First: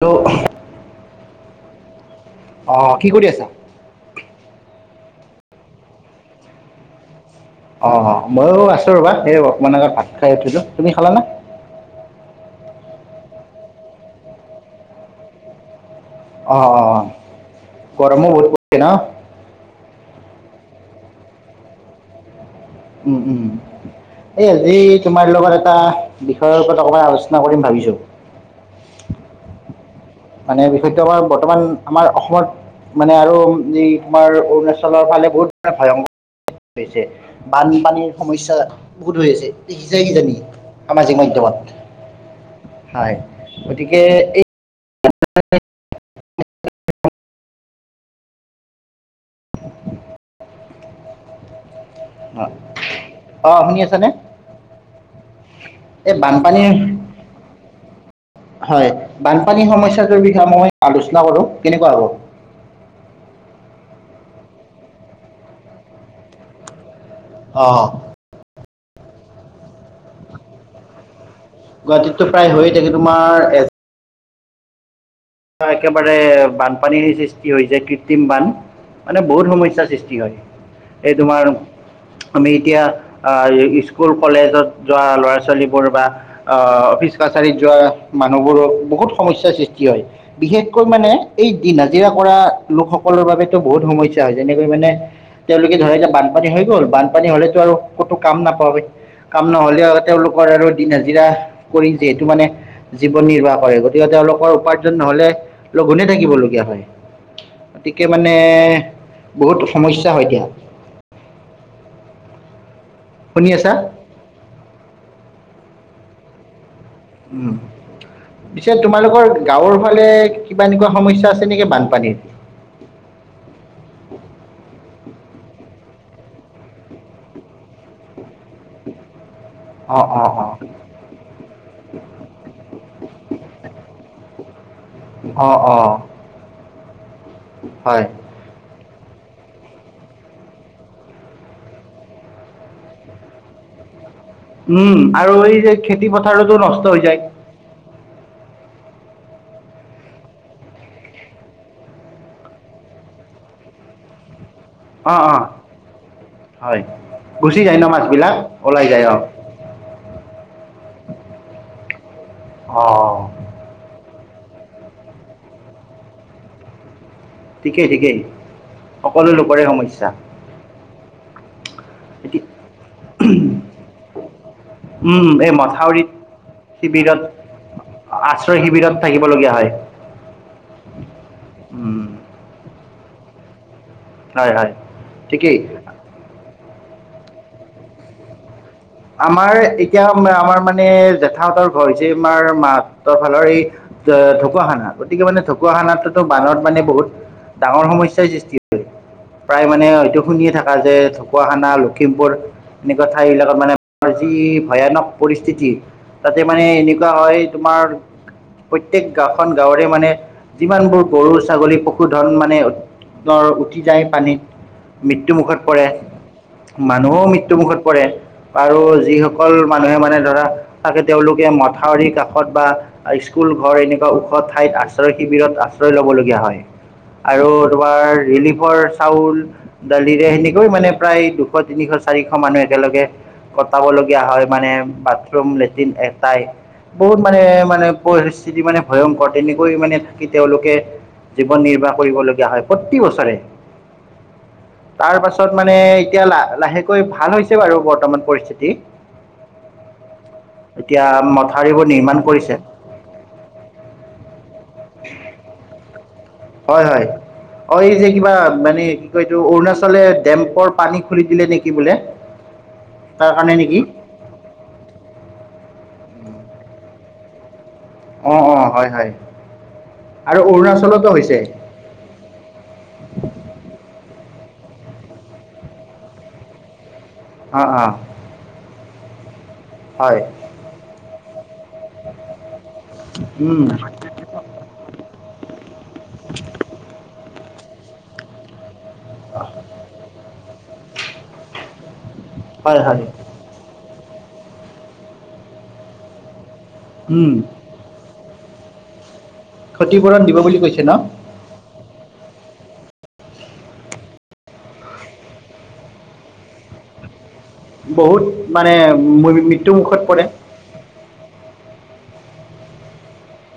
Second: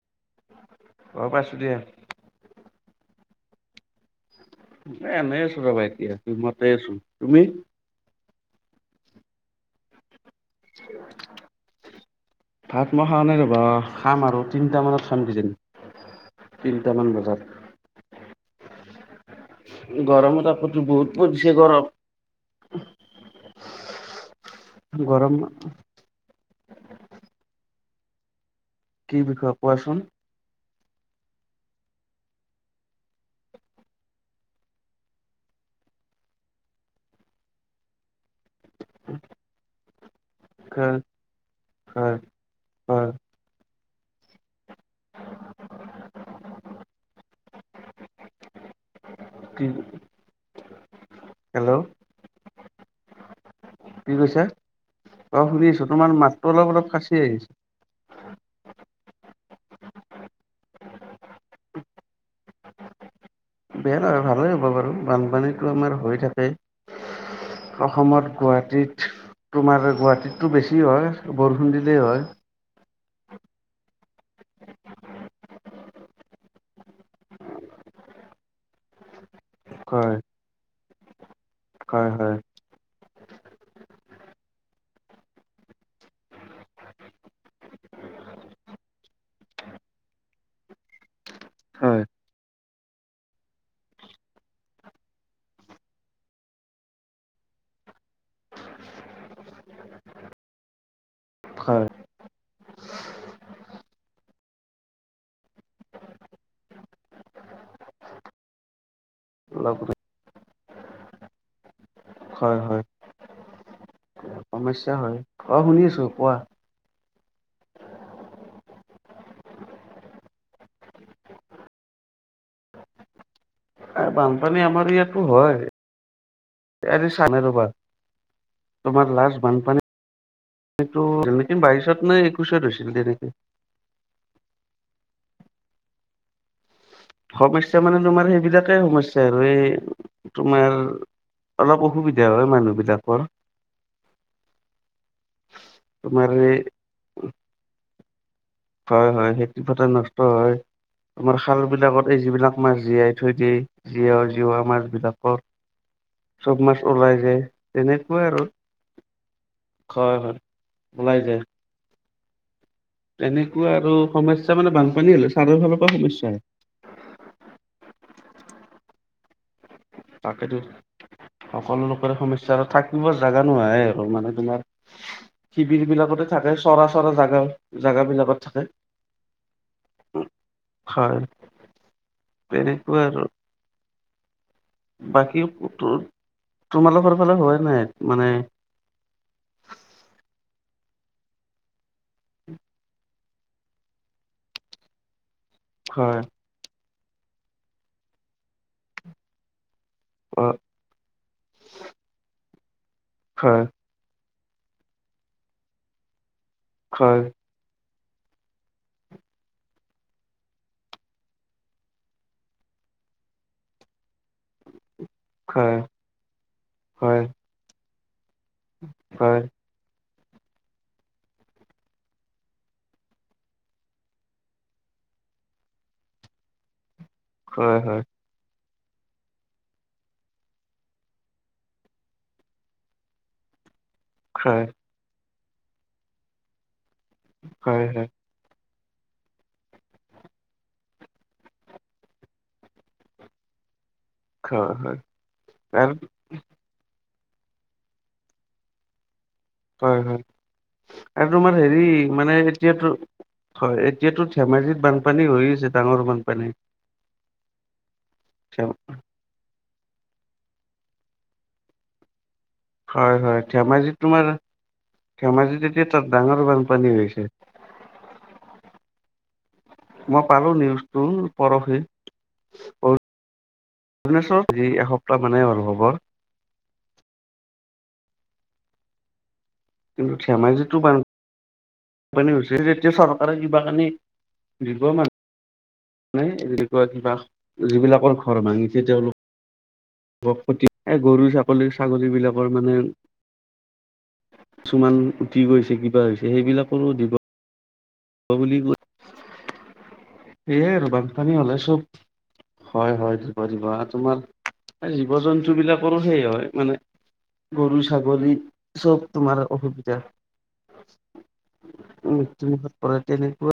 Hello. অ পাইছো দিয়া। অ', কি কৰি আছা। এ এনেই আছো ৰ'বা এতিয়া ৰুমতে আছো তুমি। অ' ময়ো আছো ৰ'বা সেই অকমান আগত ভাত খাই উঠিলোঁ, তুমি খালা না। ভাত মই খাৱা নাই ৰ'বা খাম আৰু তিনিটা মানত খাম কিজানি। তিনটামান বজাত অ' গৰমো বহুত পৰিছে ন। গৰমত আপোতো বহুত পৰিছে গৰম উম, উম। এই আজি তোমাৰ গৰম লগত এটা বিষয়ৰ ওপৰত অকমান আলোচনা কৰিম ভাবিছোঁ। কি বিষয় কোৱাছোন। মানে বিষয়টো আমাৰ বৰ্তমান আমাৰ অসমত মানে আৰু যি তোমাৰ অৰুণাচলৰ ফালে বহুত ভয়ংকৰ টেইছে বানপানীৰ সমস্যা। বহুত হৈ আছে, দেখিছাই কিজানি হয় সামাজিক মাধ্যমত। হয় হয়, গতিকে এই [inaudible] হেল্ল' অ' অ' শুনি আছানে? কি কৈছা অ' শুনিছোঁ। এই তোমাৰ মাতটো অলপ বানপানীৰ অলপ ফাচি আহিছে। হয়, বান পানী সমস্যাটোৰ বিষয়ে মই আলোচনা কৰোঁ কেনেকুৱা হ'ব। বেয়া নহয় ভালেই হ'ব বাৰু। বানপানীতো আমাৰ হৈ থাকে অঁ অসমত গুৱা তোমাৰ গুৱাহাটীততো বেছি হয়। বৰষুণ দিলেই হয় গুৱাহাটীততো প্ৰায় হৈয়ে থাকে তোমাৰ এই বাৰ একেবাৰে বানপানীৰ সৃষ্টি হৈছে কৃত্ৰিম বান মানে বহুত সমস্যাৰ সৃষ্টি হয়, এই তোমাৰ হয় হয় আমি এতিয়া স্কুল কলেজত যোৱা ল'ৰা ছোৱালীবোৰ বা অফিচ কাছাৰীত যোৱা মানুহবোৰক বহুত সমস্যাৰ সৃষ্টি হয়। বিশেষকৈ মানে এই দিন হয় হাজিৰা কৰা লোকসকলৰ বাবেতো বহুত সমস্যা হয় যেনেকৈ মানে তেওঁলোকে ধৰা বানপানী হৈ গ'ল, বানপানী হলেতো আৰু কতো কাম নাপাব। কাম নহলেও তেওঁলোকৰ আৰু দিন হাজিৰা কৰি হয় যিহেতু মানে জীৱন নিৰ্বাহ কৰে গতিকে তেওঁলোকৰ উপাৰ্জন নহলে লগ গোনে থাকিবলগীয়া হয় গতিকে মানে বহুতো সমস্যা হয় [inaudible] শুনি আছা সমস্যা হয় অ শুনি আছো কোৱা উম পিছে তোমালোকৰ গাঁৱৰ ফালে কিবা এনেকুৱা সমস্যা আছে নেকি বানপানীৰ [inaudible] বানপানী আমাৰ ইয়াত হয় চানে ৰবা তোমাৰ লাষ্ট বানপানীটো অ অ অ', বাইশত নে একৈশত হৈছিল তেনেকে অঁ অঁ সমস্যা মানে তোমাৰ সেইবিলাকে সমস্যা আৰু এই তোমাৰ অলপ অসুবিধা হয় মানুহবিলাকৰ উম আৰু এই যে খেতি এই পথাৰতো নষ্ট হৈ যায় হয় হয় খেতি পথাৰ নষ্ট হয় আমাৰ খাল বিলাকত এই যিবিলাক মাছ জীয়াই থৈ দিয় জীয় আমাৰ অ', অ', বিলাকৰ চব মাছ হয়। ওলাই যায় গুচি ন তেনেকুৱাই মাছবিলাক আৰু ওলাই যায় অ'। হয় হয় উলাই যায় অ', তেনেকুৱা আৰু সমস্যা মানে বানপানী হ'লে ছাৰৰ ফালৰ পৰা সমস্া হয় ঠিকেই ঠিকেই সকলো লোকৰে সমস্যা তাকেইো সকলো লোকৰে এতিয়া সমস্যা আৰু থাকিব জাগা নোহয়ে আৰু মানে তোমাৰ উম, এই শিবিৰ মথাউৰিত বিলাকতে থাকে চৰা চৰা শিবিৰত জাগা জোগ বিলাকত আশ্ৰয় শিবিৰত থাকিবলগীয়া হয়। থাকে হয় উম, তেনেকুৱা হয়, হয়। বাকী ঠিকেই তোৰ তোমালোকৰ ফালে হয় নাই মানে জেঠাহতঁৰ ঘৰ হৈছিল আমাৰ মাহতঁৰ ফালৰ এই ঢকুৱখানা গতিকে মানে ঢকুৱাখানাততো হয় বানত মানে বহুত ডাঙৰ সমস্যাই সৃষ্টি কৰে প্ৰায় মানে এইটো অ শুনিয়ে থাকা যে ঢকুৱাখানা, লক্ষীমপুৰ এনেকুৱা ঠাই বিলাকত হয় মানে আজি যি ভয়ানক পৰিস্থিতি তাতে মানে এনেকুৱা হয় তোমাৰ প্ৰত্যেক গাঁওখন গাঁৱৰে মানে যিমানবোৰ গৰু ছাগলী পশুধন মানে দৰ উটি যায়। পানীত মৃত্যু মুুখত হয় পৰে, হয় মানুহও মৃত্যু মুখত পৰে। আৰু হয় যিসকল মানুহে মানে ধৰা তাকে তেওঁলোকে মথাউৰি কাষত বা স্কুল ঘৰ এনেকুৱা ওখ ঠাইত আশ্ৰয় শিবি শিবিৰত আশ্ৰয় ল'বলগীয়া হয় আৰু হয় হয় তোমাৰ ৰিলিফ ৰিলিফৰ চাউল, দালিৰে সেনেকৈ মানে প্ৰায় দুশ, তিনিশ, চাৰিশ মানুহ একেলগে পাবলগীয়া হয় মানে বাথৰুম লেট্ৰিন এটাই বহুত মানে মানে হয় পৰিস্থিতি মানে ভয়ংকৰ তেনেকৈ মানে থাকি তেওঁলোকে জীৱন নিৰ্বাহ কৰিবলগীয়া হয় প্ৰতি বছৰে হয় হয় হয় তাৰপাছত মানে আৰু এতিয়া লাহ লাহেকৈ ভাল হৈছে বাৰু বৰ্তমান। পৰিস্থিতি হয়, হয়। এতিয়া আৰু তোমাৰ হেৰি মথাউৰিবোৰ নিৰ্মাণ মানে কৰিছে এতিয়াতো হয় এতিয়াতো ধেমাজিত বানপানী হৈ আছে, ডাঙৰ মানুহ হয়, হয়্ অ' এই যে কিবা ধেম- মানে কি কয় এটো অৰুণাচল ফালে ডেম্পৰ পানী খুলি দিলে নেকি বোলে। হয়, তাৰ হয়। কাৰণে নেকি ধেমাজিত তোমাৰ ধেমাজিত এতিয়া তাত ডাঙৰ বানপানী হৈছে। অ' অ' হয়, হয়। মই আৰু পালো নিউজটো অৰুণাচলতো হৈছে পৰহি ভ্বৰ আজি এসপ্তাহ মানে হ'ল খবৰ। অ' অ'। কিন্তু হয় ধেমাজিতটো বান বানপানী হৈছে যেতিয়া, চৰকাৰে উম কিবা কানি দিব মানুহ মানে যি বুলি কয় কিবা যিবিলাকৰ ঘৰৰ ভাঙিছে তেওঁলোকক অহ' গৰু, ছাগলী, ছাগলী বিলাক। হয়, হয়। কিছুমান উটি গৈছে কিবা হৈছে সেইবিলাক উম। হ'ব বুলি কয়, ক্ষতিপূৰণ দিব বুলি সেইয়াই কৈছে আৰু ন বানপানী হ'লে চ'ব হয়, হয়। দিব দিবা তোমাৰ জীৱ জন্তু বিলাকৰো সেই হয় মানে গৰু বহুত ছাগলী মানে চব তোমাৰ মৃত্যু অসুবিধা মুুখত পৰে। মৃত্যু মুখত পৰে তেনেকুৱা।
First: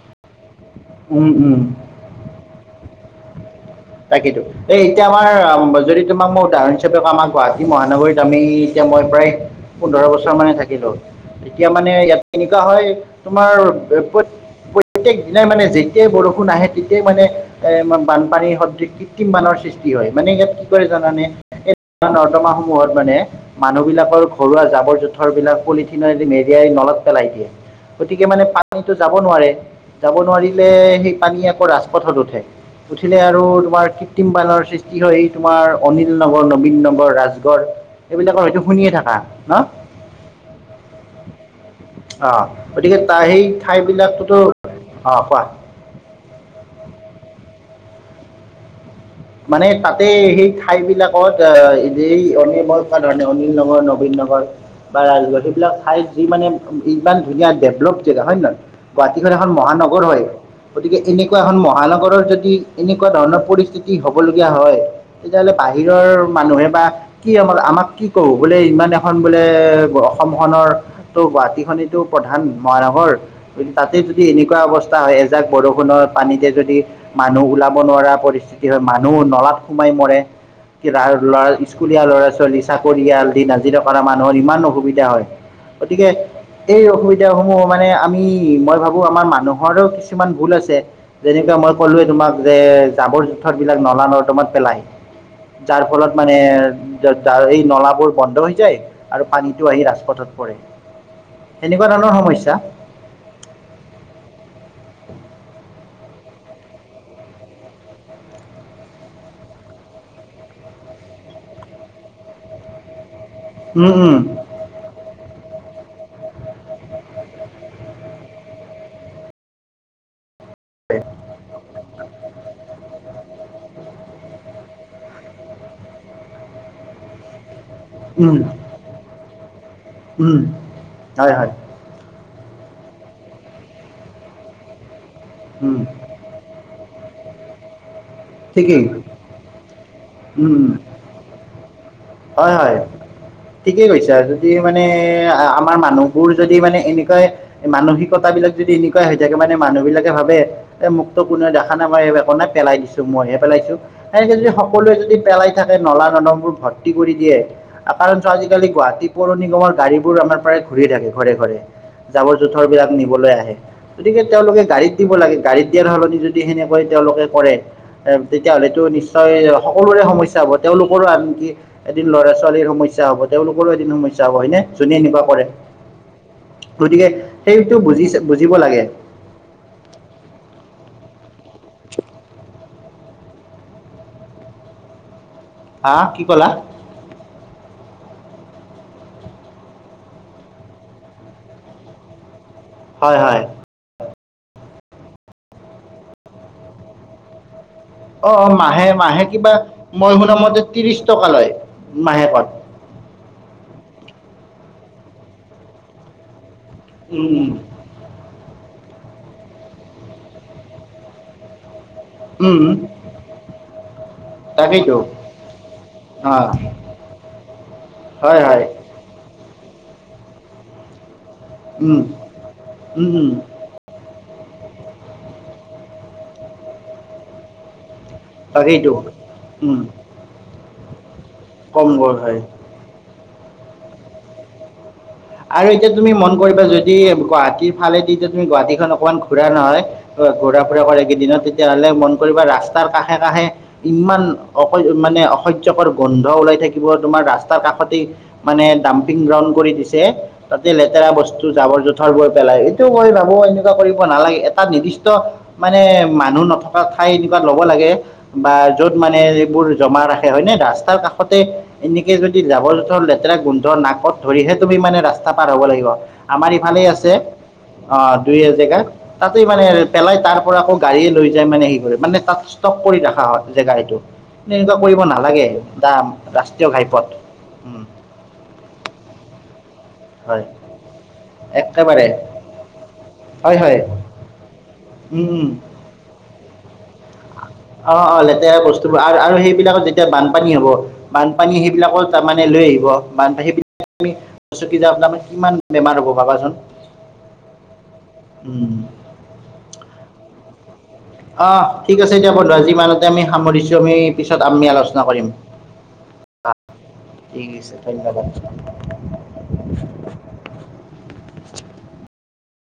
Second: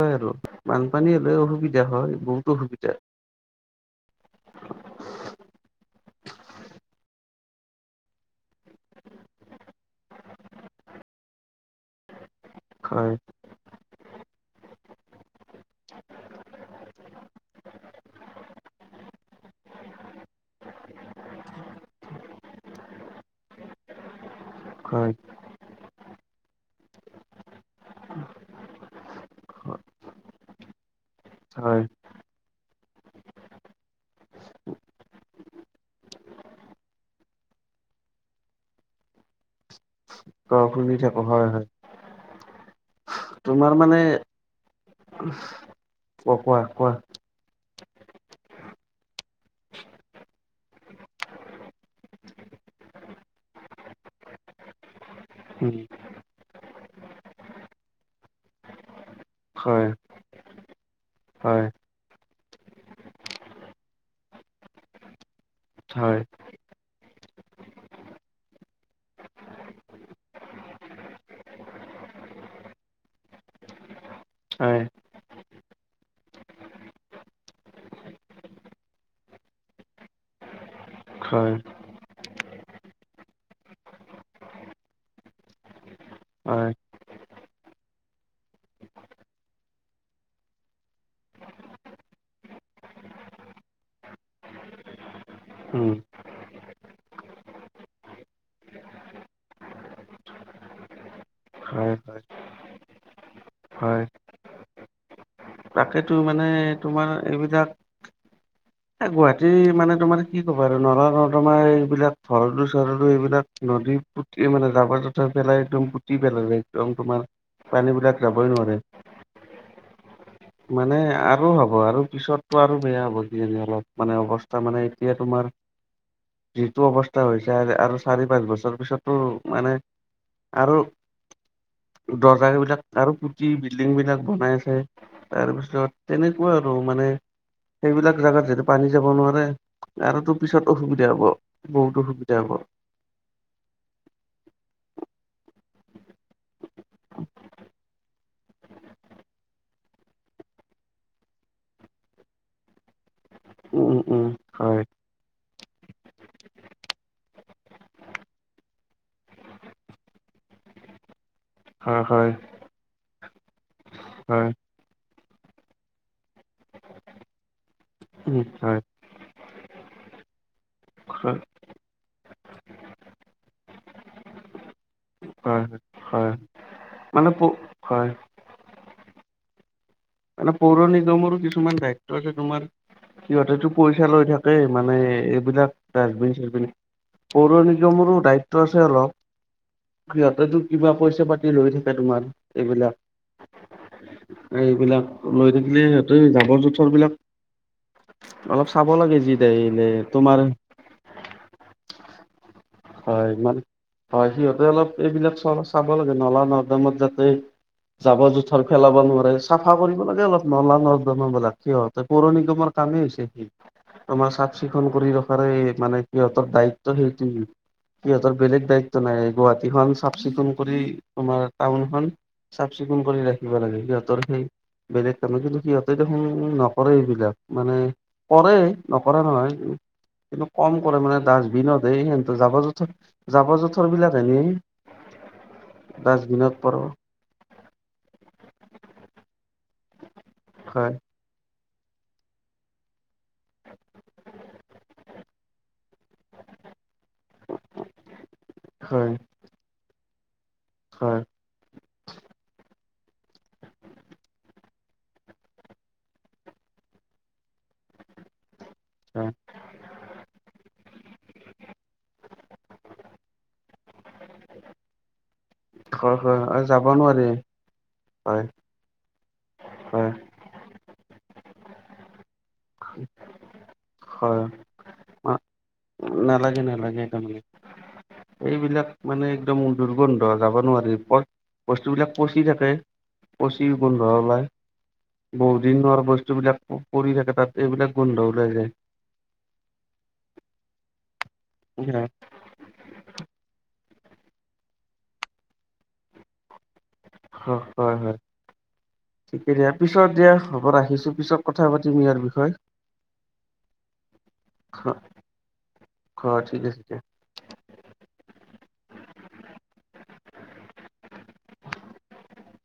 হয় আৰু বানপানী উম হ'লে উম অসুবিধা হয়। বহুত অসুবিধা। তাকেই তো এই এতিয়া আমাৰ যদি তোমাক মই উদাহৰণ হিচাপে কওঁ আমাৰ গুৱাহাটী মহানগৰীত আমি এতিয়া মই প্ৰায় পোন্ধৰ বছৰ মানে থাকিলোঁ। এতিয়া মানে ইয়াত এনেকুৱা হয়, তোমাৰ প্ৰতে প্ৰত্যেক দিনাই মানে যেতিয়াই বৰষুণ আহে, তেতিয়াই মানে এ বানপানী হ কৃত্ৰিম বানৰ সৃষ্টি হয়, মানে ইয়াত কি কৰে জানানে? নলা নৰ্দমা সমূহত মানে মানুহবিলাকৰ ঘৰুৱা জাবৰ হয় জোঁথৰ বিলাক পলিথিনৰ দি মেৰিয়াই নলত পেলাই দিয়ে গতিকে মানে পানীটো যাব নোৱাৰে যাব নোৱাৰিলে পানী আকৌ হয় ৰাজপথত উঠে উঠিলে আৰু তোমাৰ কৃত্ৰিম পানৰ সৃষ্টি হয়। তোমাৰ অনিল নগৰ, নবীন নগৰ, ৰাজগড়, এইবিলাকৰ হয়তো শুনিয়ে থাককা ন। ক শুনি থাকো হয় হয় অ' গতিকে ত সেই তোমাৰ ঠাই মানে বিলাকতো অ' কোৱা? কোৱা-কোৱা-কোৱা। মানে তাতে সেই ঠাই বিলাকত অ' অনময় ধৰণে অনিল নগৰ নবীন নগৰ। বা ৰাজগড় সেইবিলাক উম ঠাইত যি মানে ইমান ধুনীয়া ডেভলপ জেগা হয় নে নহয়। গুৱাহাটীখন এখন মহানগৰ হয় গতিকে এনেকুৱা এখন হয় মহানগৰৰ যদি এনেকুৱা ধৰণৰ পৰিস্থিতি। তি হ'বলগীয়া হয় তেতিয়াহ'লে বাহিৰৰ হয় মানুহে বা কি আমাক আমাক কি কব বোলে ইমান এখন বোলে অসমখনৰো গোটীখনেতটো প্ৰধান মহানগৰ মানে তাত। তাতে যদি এনেকুৱা অৱস্থা হয় এজাক বৰষুণৰ পানীতে যদি মানুহ ওলাব নোৱাৰা পৰিস্থিতি, মানুহ নলাত সোমাই মৰে। লৰা হয় স্কুলীয়া ল'ৰা ছোৱালী চাকৰিয়াল দিনহাজিৰা কৰা মানুহৰ ইমান অসুবিধা হয়। গতিকে হয় এই অসুবিধা সমূহ মানে, আমি মই ভাবো আমাৰ মানুহৰো কিছুমান ভুল আছে যেনেকুৱা মই ক'লোৱে তোমাক যে জাবৰ জোথৰ বিলাক নলা নৰ্দমত পেলাহি। যাৰ উম ফলত মানে য এই নলাবোৰ বন্ধ হৈ যায় আৰু পানীতটো আহি ৰাজপথত এনেকুৱা হয় ধৰণৰ হয় সমস্যা। [inaudible] হয় তাকেতো মানে তোমাৰ এইবিলাক, এ গুৱাহাটী মানে তোমাৰ কি ক'বা আৰু নলা নৰ্দমা তোমাৰ এইবিলাক ভৰলো চৰলো এইবিলাক উম নদীৰ উম পুতিয় মানে জাবাৰ-যুথৰ। পেলাই একদম গুটি পেলাল একদম তোমাৰ পানীবলাক যাবই নোৱাৰে। মানে আৰু হ'ব আৰু পিছতটো আৰু বেয়া হ'ব। অলপ মানে অৱস্থা মানে এতিয়া তোমাৰ যিটো অৱস্থা হৈছে। আৰু চাৰি উম পাঁচ বছৰ পিছতো মানে উম, আৰু হয় হয়, দৰ্জা বিলাক। আৰু কুটি বিল্ডিং বিলাক বনাই আছে উম, তাৰপিছত তেনেকুৱা আৰু মানে। সেইবিলাক জেগাত যিহেতু ঠিকেই, পানী যাব নোৱাৰে আৰুতো পিছত অসুবিধা হ'ব বহুত অসুধা। হয়-হয় ঠিকেই কৈছা যদি। মানে আমাৰ মানুহবোৰ যদি মানে এনেকুৱা মানসিকতা বিলাক যদি এনেকুৱাই হৈ থাকে মানে। মানুহ বিলাকে ভাবে মুক্ত কোনে দেখা নাপাই। পেলাই দিছো মইহে পেলাইছো উম উম এনেকে যদি হয় সকলোৱে যদি পেলাই থাকে নলা নদমবোৰ ভৰ। কৰি দিয়ে কাৰণ আজিকালি গুৱাহাটী পৌৰ নিগমৰ গাড়ী বোৰ আমাৰ প্ৰায় ঘূৰি থাকে ঘৰে-ঘৰে। হয় হয় জাবৰ জোথৰ বিলাক নি। বলে গতিকে হয় তেওঁলোকে গাড়ীত দিব লাগে, গাড়ীত দিয়াৰ সলনি যদি সেনেকৈ তেওঁলোকে কৰে। উম হয়। তেতিয়াহলেতো নিশ্চয় সকলোৰে সমস্যা হ'ব তেওঁলোকৰো হয় আনকি এদিন ল'ৰা ছোৱালীৰ সমস্যা হব তেওঁলোকৰো এদিন সমস্যা হ'ব হয়নে যোনে এনেকুৱা কৰে। হয় হয় গতিকে মানে প সেইটো হয় বুজিছে বুজিব লাগে। মানে মোৰো কিছুমান দায়িত্ব আছে। সিহঁতেতটো পইচা লৈ থাকে মানে। বিলাক হা কি ডাষ্টবিন ক'লা চাবিন পৌৰ নিগমৰো দায়িত্ব টো আছে অলপ সিহঁতেতো কিবা পইচা পাতি লৈ থাকে তোমাৰ। এইবিলাক হয়-হয়। এইবিলাক লৈ থাকিলে সিহঁতে জাবৰ-জোথৰ বিলাক অ' অলপ চাব লাগে মাহে-মাহে যি কিবা দিলে মই শুনা তোমাৰ মতে ত্ৰিশ টকা লয় মাহেকত। হয়, মানে হয় সিহঁতে অলপ এইবিলাক চ চাব লাগে নলা ন ত যাতে উম, জাবৰ জোথৰ পেলাব নোৱাৰে চাফা কৰিব লাগে অলপ নলা নিলাক কি হয়। পৌৰ উম, নিগমৰ উম, কামেই হৈছে সি তোমাৰ চাফ চিকুণ তাকেইতো কৰি ৰখাৰে মানে অঁ সিহঁতৰ দায়িত্ব সেইটো সিহঁতৰ হয় বেলেগ হয় দায়িত্ব নাই গুৱাহাটীখন চাফ চিকুণ কৰি। তোমাৰ টাউন উম, খন চাফ চিকুণ উম, কৰি উম, ৰাখিব লাগে সিহঁতৰ সেই বেলেগ কামে কিন্তু সিহঁতে দেখোন নকৰে এইবিলাক মানে কৰে তাকেইতো নকৰে নহয় উম। কিন্তু কম কৰে মানে ডাষ্টবিনত কম গ'ল হয় জাবৰ জোঁথৰ - জাবৰ জোঁথৰ বিলাক এনে আৰু এতিয়া তুমি মন কৰিবা যদি গুৱাহাটীৰ ফালেদি এতিয়া তুমি গুৱাহাটী খন অকমান ঘুৰা নহয় ঘূৰা ফুৰা হয় কৰেকেইদিনত তেতিয়াহলে মন কৰিব ৰাস্তাৰ কাষ কাষে কাষে ইমান অস মানে অসহ্যকৰ গোন্ধ ওলাই থাকিব তোমাৰ ৰাস্তাৰ কাষতেই মানে হয় ডাম্পিং গ্ৰাউড কৰি দিছে তাতে লেতেৰা হয় বস্তু জাৱৰ জোথৰ বৈ পেলাই। ক ভাবো এনেকুৱা কৰিব নালাগে এটা নিৰ্দিষ্ট মানে মানুহ নথকা ঠাই এনেকুৱা লব লাগে। বা য'ত মানে হয় হয় এইবোৰ জমা ৰাখে হয় ন ৰাস্তাৰ কাষতে এনেকে যদি জাবৰ জোথৰ লেতেৰা গোন্ধৰ নাকত ধৰিহে তুমি মানে ৰাস্তা পাৰ হব লাগিব হয় আমাৰ আৰু ইফালে যাব আছে। নোৱাৰি অ দুই হয় এজেগা তাতেই মানে হয় পেলাই তাৰ পৰা আকৌ গাড়ীয়ে লৈ যায় মানে হে কৰে মানে তাত ষ্টপ কৰি ৰখা হয় জেগা এইটো। হয় এনেকুৱা কৰিব নালাগে দাম নালাগে ৰাষ্ট্ৰীয় নালাগে ঘাইপথ তাৰমানে উম এইবিলাক মানে একদম দুৰ্গন্ধ হয় যাব নোৱাৰি প একেবাৰে বস্তুবিলাক পচি থাকে। হয় পচি হয় গোন্ধ ওলাই উম উম বহুত দিনৰ বস্তুবিলাক অ অ লেতেৰা বস্তুবোৰ আৰু সেইবিলাকত যেতিয়া বানপানী হ'ব বানপানী সেইবিলাকো হয় তাৰ মানে লৈ আহিব বানপানী সেইবিলাক চা ত কিমান বেমাৰ হ'ব ভাবাচোন। অ হয় হয় উম, ঠিকে দিয়া পিছত দিয়া হব আহিছো অ ঠিক আছে এতিয়া বন্ধো আজি মানতে আমি সামৰিছো আমি পিছত আমি আলোচনা কৰিম। হয় আছে দিয়া। ঠিক আছে ধন্যবাদ। [inaudible]